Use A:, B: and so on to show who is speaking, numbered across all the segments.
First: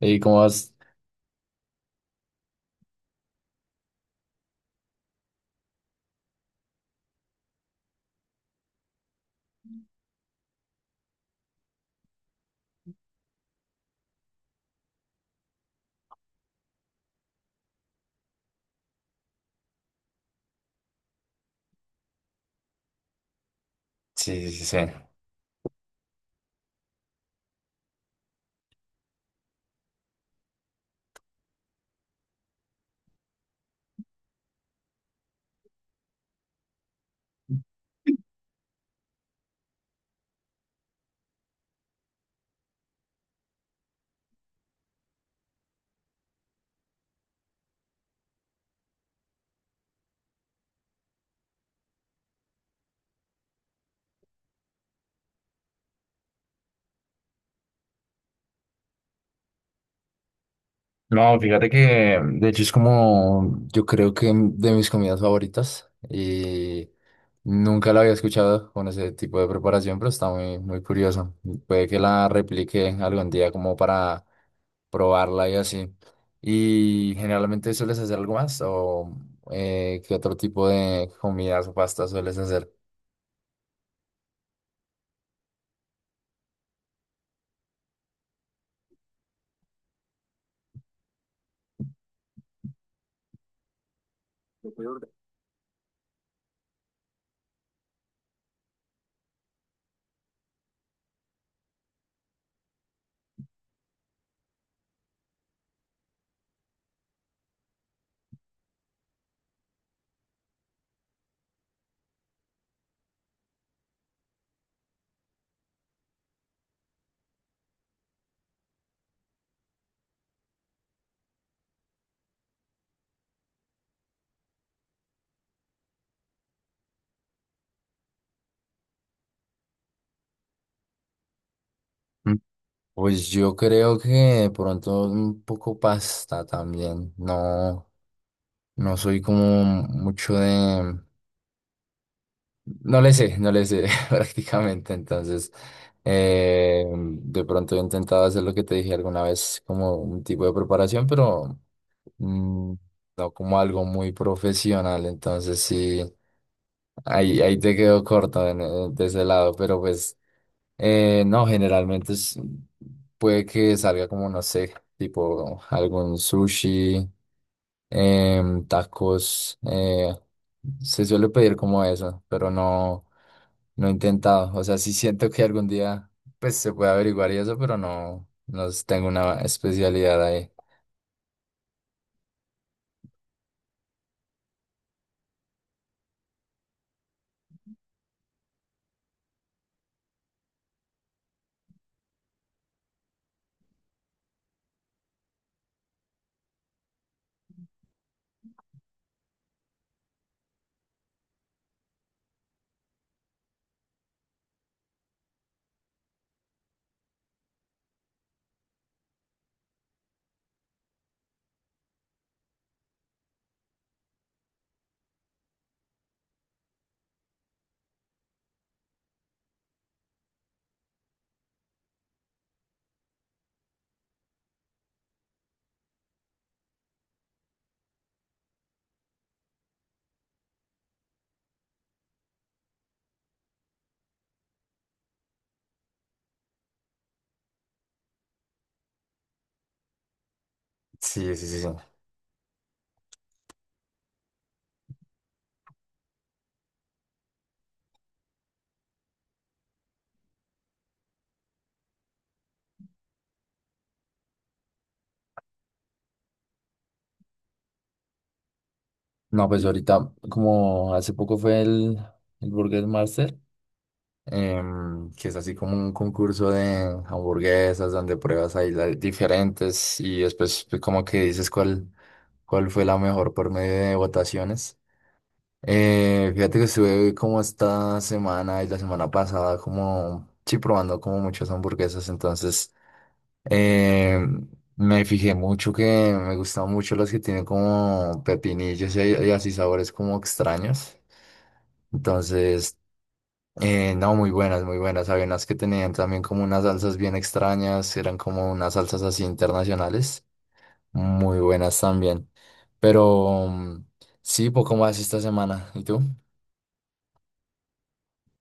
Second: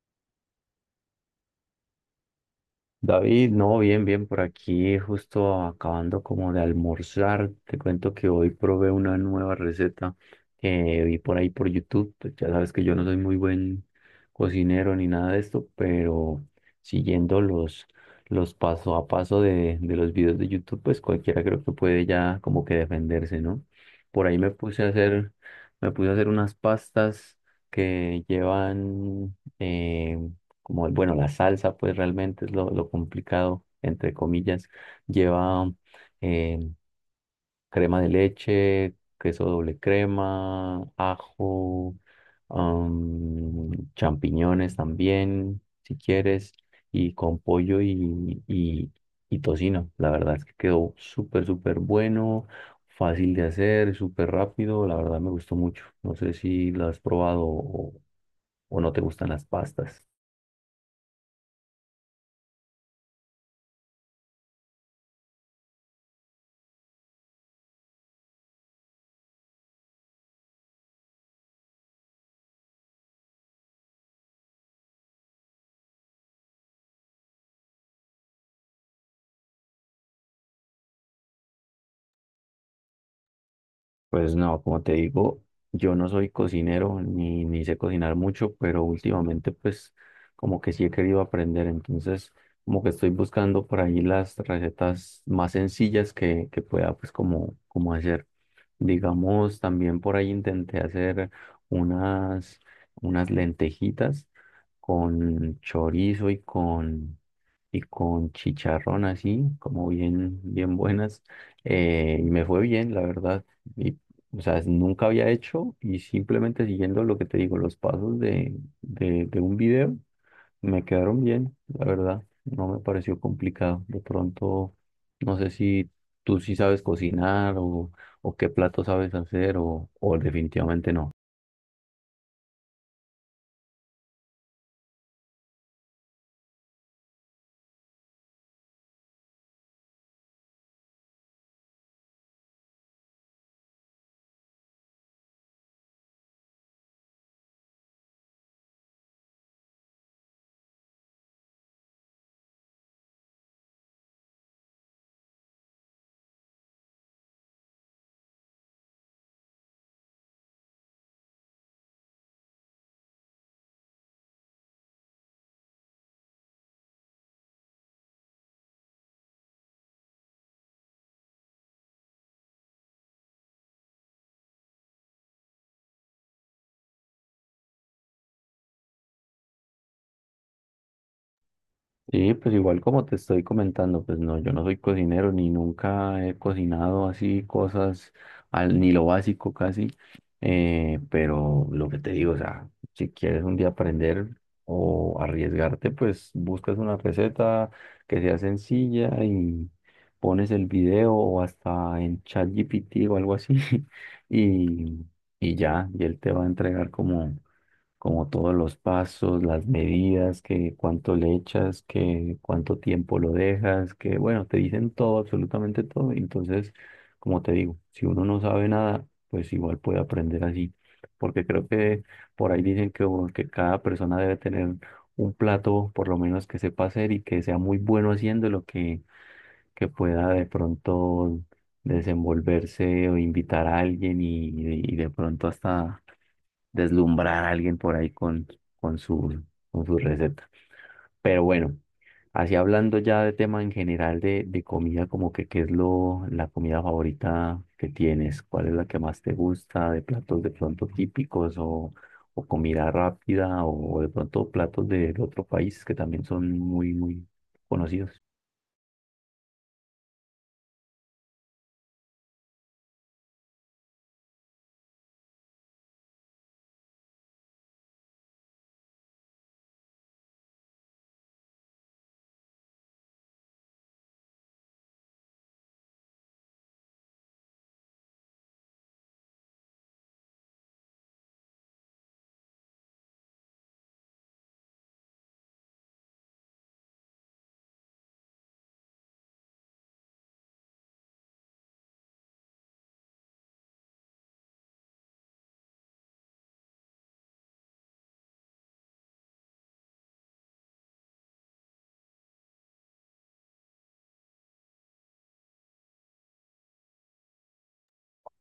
A: ¿Y cómo vas?
B: David, no, bien, bien, por aquí justo acabando como de almorzar, te cuento que hoy probé una nueva receta que vi por ahí por YouTube, pues ya sabes que yo no soy muy buen cocinero ni nada de esto, pero siguiendo los paso a paso de los videos de YouTube, pues cualquiera creo que puede ya como que defenderse, ¿no? Por ahí me puse a hacer, me puse a hacer unas pastas que llevan como el, bueno, la salsa, pues realmente es lo complicado, entre comillas. Lleva eh, crema de leche, queso doble crema, ajo, champiñones también, si quieres, y con pollo y tocino. La verdad es que quedó súper, súper bueno, fácil de hacer, súper rápido. La verdad me gustó mucho. No sé si lo has probado o no te gustan las pastas.
A: No, fíjate que de hecho es como yo creo que de mis comidas favoritas y nunca la había escuchado con ese tipo de preparación, pero está muy, muy curioso. Puede que la replique algún día como para probarla y así. ¿Y generalmente sueles hacer algo más o qué otro tipo de comidas o pastas sueles hacer?
B: Pues no, como te digo, yo no soy cocinero ni sé cocinar mucho, pero últimamente pues como que sí he querido aprender, entonces como que estoy buscando por ahí las recetas más sencillas que pueda pues como, como hacer. Digamos, también por ahí intenté hacer unas, unas lentejitas con chorizo y con chicharrón así, como bien, bien buenas, y me fue bien, la verdad. Y o sea, nunca había hecho y simplemente siguiendo lo que te digo, los pasos de un video me quedaron bien, la verdad. No me pareció complicado. De pronto, no sé si tú sí sabes cocinar o qué plato sabes hacer o definitivamente no.
A: Mm. Pues yo creo que de pronto un poco pasta también, no. No soy como mucho de... No le sé, no le sé prácticamente. Entonces, de pronto he intentado hacer lo que te dije alguna vez, como un tipo de preparación, pero mm, no como algo muy profesional. Entonces, sí, ahí te quedo corto en- de ese lado. Pero pues, no, generalmente es- puede que salga como, no sé, tipo algún sushi tacos. Se suele pedir como eso, pero no, no he intentado. O sea, sí siento que algún día pues se puede averiguar y eso, pero no, no tengo una especialidad ahí.
B: Sí, pues igual como te estoy comentando, pues no, yo no soy cocinero ni nunca he cocinado así cosas, al, ni lo básico casi, pero lo que te digo, o sea, si quieres un día aprender o arriesgarte, pues buscas una receta que sea sencilla y pones el video o hasta en ChatGPT o algo así y, y ya, y él te va a entregar como como todos los pasos, las medidas, que cuánto le echas, que cuánto tiempo lo dejas, que bueno, te dicen todo, absolutamente todo. Entonces, como te digo, si uno no sabe nada, pues igual puede aprender así, porque creo que por ahí dicen que cada persona debe tener un plato, por lo menos que sepa hacer y que sea muy bueno haciéndolo, que pueda de pronto desenvolverse o invitar a alguien y de pronto hasta deslumbrar a alguien por ahí con su, con su receta.
A: Sí,
B: Pero
A: sí, sí, sí.
B: bueno, así hablando ya de tema en general de comida, como que qué es la comida favorita que tienes, cuál es la que más te gusta, de platos de pronto típicos o comida rápida o, de pronto platos de otro país que también son muy, muy conocidos.
A: No, pues ahorita, como hace poco fue el Burger Master, que es así como un concurso de hamburguesas donde pruebas ahí las diferentes y después pues, como que dices cuál fue la mejor por medio de votaciones. Fíjate que estuve como esta semana y la semana pasada como, sí, probando como muchas hamburguesas, entonces eh, me fijé mucho que me gustan mucho las que tienen como pepinillos y así sabores como extraños, entonces, no, muy buenas, había unas que tenían también como unas salsas bien extrañas, eran como unas salsas así internacionales, muy buenas también, pero sí, poco más esta semana, ¿y tú?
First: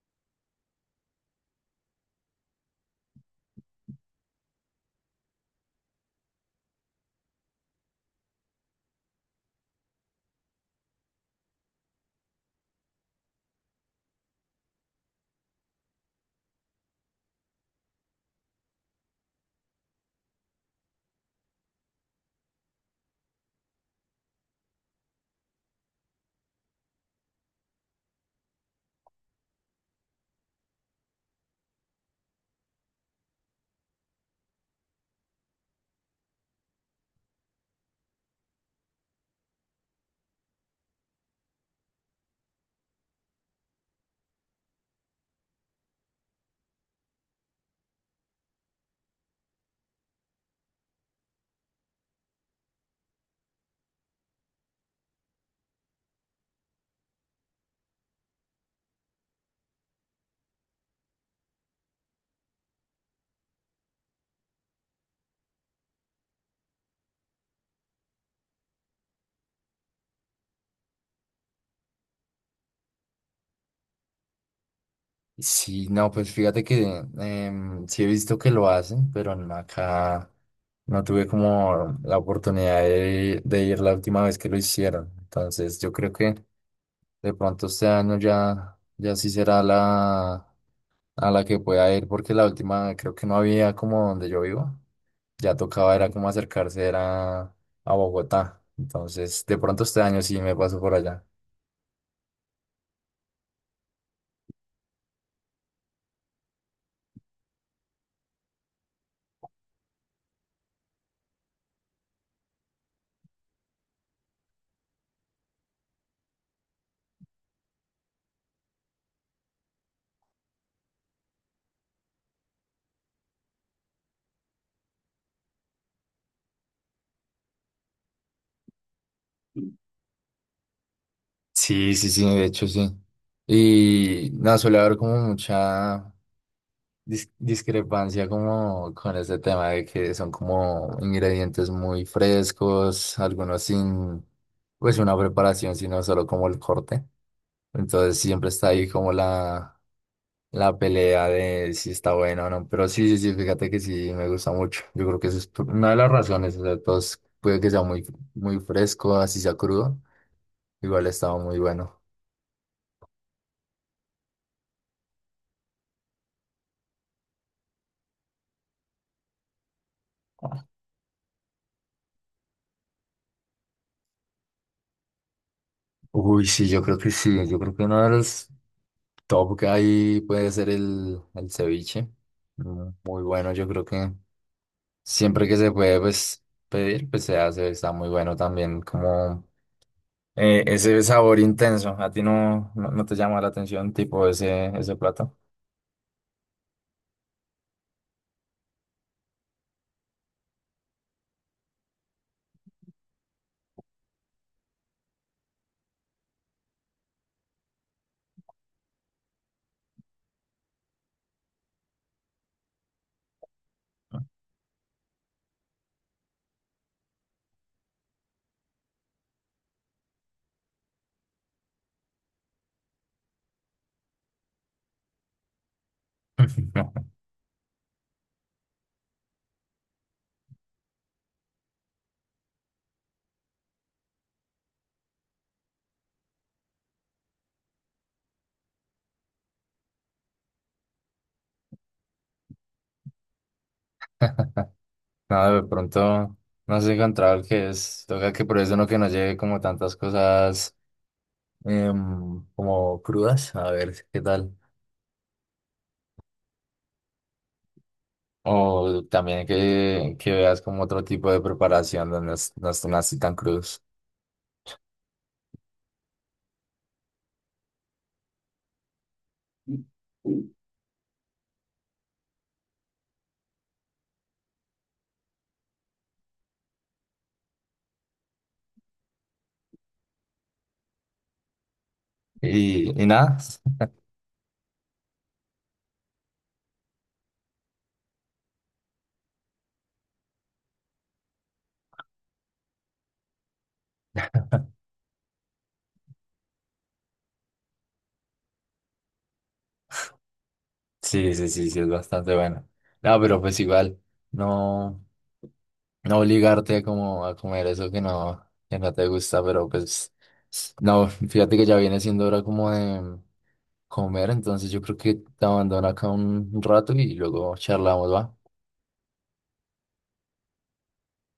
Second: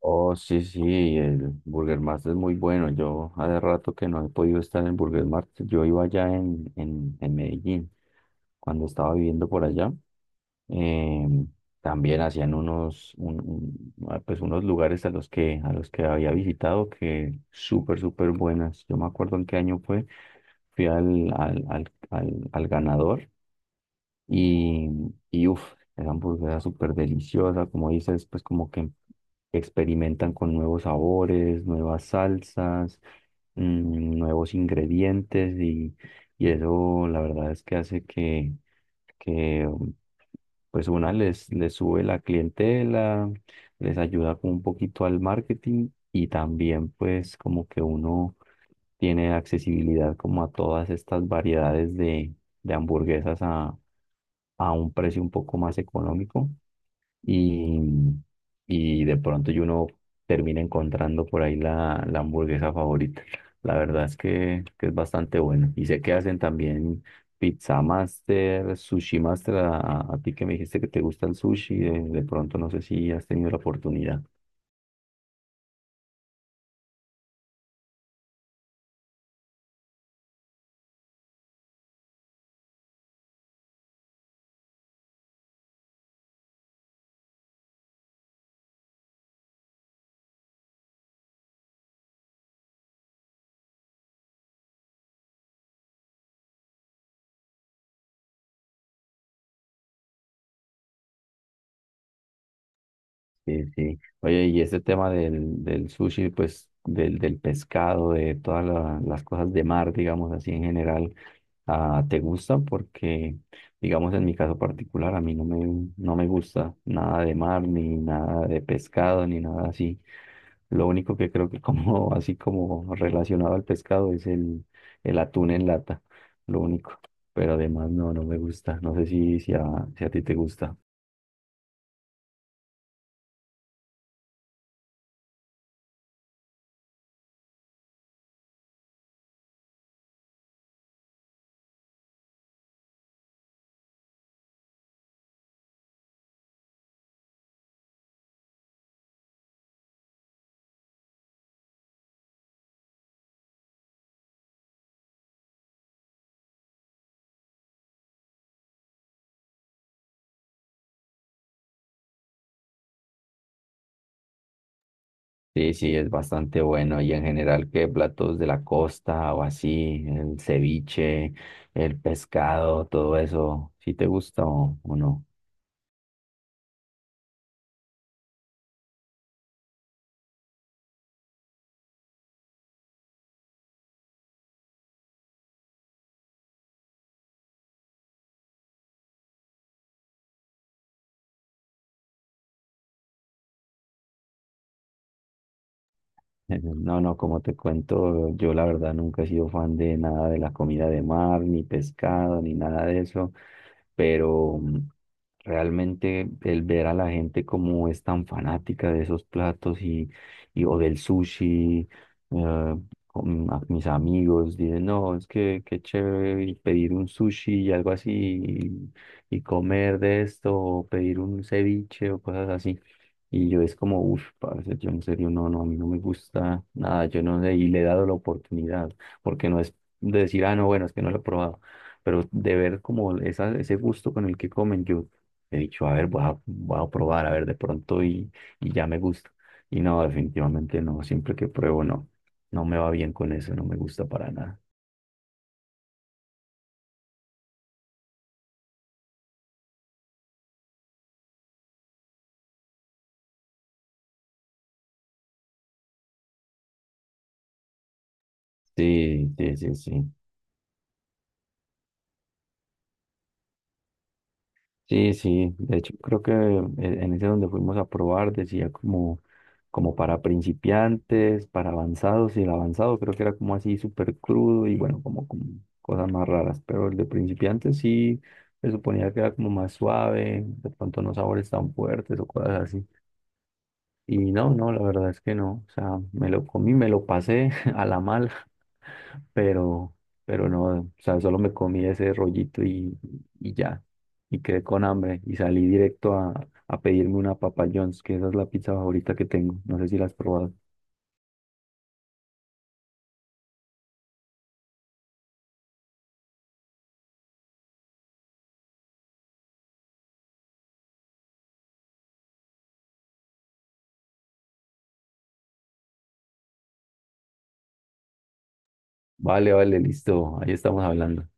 B: Oh, sí, sí, el Burger Mart es muy bueno. Yo hace rato que no he podido estar en Burger Mart. Yo iba allá en Medellín, cuando estaba viviendo por allá. eh, También hacían unos, un- ah, pues unos lugares a los que había visitado que súper, súper buenas. Yo me acuerdo en qué año fue. Fui al ganador y, y uff, esa hamburguesa súper deliciosa. Como dices, pues como que experimentan con nuevos sabores, nuevas salsas, nuevos ingredientes y eso la verdad es que hace que pues una les, les sube la clientela, les ayuda como un poquito al marketing y también pues como que uno tiene accesibilidad como a todas estas variedades de hamburguesas a un precio un poco más económico y, y de pronto uno termina encontrando por ahí la hamburguesa favorita. La verdad es que es bastante bueno. Y sé que hacen también Pizza Master, Sushi Master, a ti que me dijiste que te gusta el sushi, de pronto no sé si has tenido la oportunidad.
A: Sí, no, pues fíjate que sí he visto que lo hacen, pero no, acá no tuve como la oportunidad de ir la última vez que lo hicieron. Entonces yo creo que de pronto este año ya sí será la a la que pueda ir, porque la última creo que no había como donde yo vivo. Ya tocaba, era como acercarse, era a Bogotá. Entonces de pronto este año sí me paso por allá.
B: Sí, sí. Oye, y ese tema del sushi, pues del pescado, de todas las cosas de mar, digamos así en general, ah, ¿te gusta? Porque, digamos, en mi caso particular, a mí no me gusta nada de mar, ni nada de pescado, ni nada así. Lo único que creo que como, así como relacionado al pescado es el atún en lata, lo único. Pero además no, no me gusta. No sé si a ti te gusta.
A: Sí, sí, sí, de hecho sí. Y nada, suele haber como mucha dis- discrepancia como con este tema de que son como ingredientes muy frescos, algunos sin pues una preparación, sino solo como el corte. Entonces siempre está ahí como la pelea de si está bueno o no. Pero sí, sí, sí, fíjate que sí me gusta mucho. Yo creo que eso es por- una de las razones. O sea, todos puede que sea muy, muy fresco, así sea crudo. Igual estaba muy bueno.
B: Sí, sí, es bastante bueno. Y en general, ¿qué platos de la costa o así? El ceviche, el pescado, todo eso. ¿Sí te gusta o no?
A: Uy, sí, yo creo que sí. Yo creo que uno de los top ahí puede ser el ceviche. Muy bueno, yo creo que siempre que se puede pues, pedir, pues se hace, está muy bueno también, como ese sabor intenso. ¿A ti no, no, no te llama la atención tipo ese plato?
B: No, no, como te cuento, yo la verdad nunca he sido fan de nada de la comida de mar, ni pescado, ni nada de eso, pero realmente el ver a la gente como es tan fanática de esos platos y o del sushi, eh, a mis amigos dicen, no, es que qué chévere y pedir un sushi y algo así y comer de esto, o pedir un ceviche o cosas así. Y yo es como, uff, parce, yo en serio, no, no, a mí no me gusta nada, yo no sé, y le he dado la oportunidad, porque no es de decir, ah, no, bueno, es que no lo he probado, pero de ver como esa, ese gusto con el que comen, yo he dicho, a ver, voy a probar, a ver, de pronto y ya me gusta. Y no, definitivamente no, siempre que pruebo, no, no me va bien con eso, no me gusta para nada.
A: Nada, de pronto no has encontrado el que es. Toca que por eso no que no lleve como tantas cosas como crudas. A ver qué tal. O
B: Sí,
A: también
B: sí, sí, sí.
A: que veas como otro tipo de preparación donde no, es- no estén así tan crudos.
B: Sí, sí, de hecho creo que en ese donde fuimos a probar decía como, como para principiantes, para avanzados y el avanzado creo que era como así súper crudo y bueno, como, como cosas más raras, pero el de principiantes sí se suponía que era como más suave, de pronto no sabores tan fuertes o cosas así.
A: Nada,
B: Y no, no, la verdad es que no, o sea, me lo comí, me lo pasé a la mala pero, pero no, o sea, solo me comí ese rollito y ya, y quedé con hambre y salí directo a pedirme una Papa John's, que esa es la pizza favorita que tengo, no sé si la has probado.
A: sí, sí, sí, sí, es bastante bueno. No, pero pues igual, no, no obligarte como a comer eso que no te gusta, pero pues, no, fíjate que ya viene siendo hora como de comer, entonces yo creo que te abandono acá un rato y luego charlamos, ¿va?
B: Vale, vale, listo, ahí estamos hablando.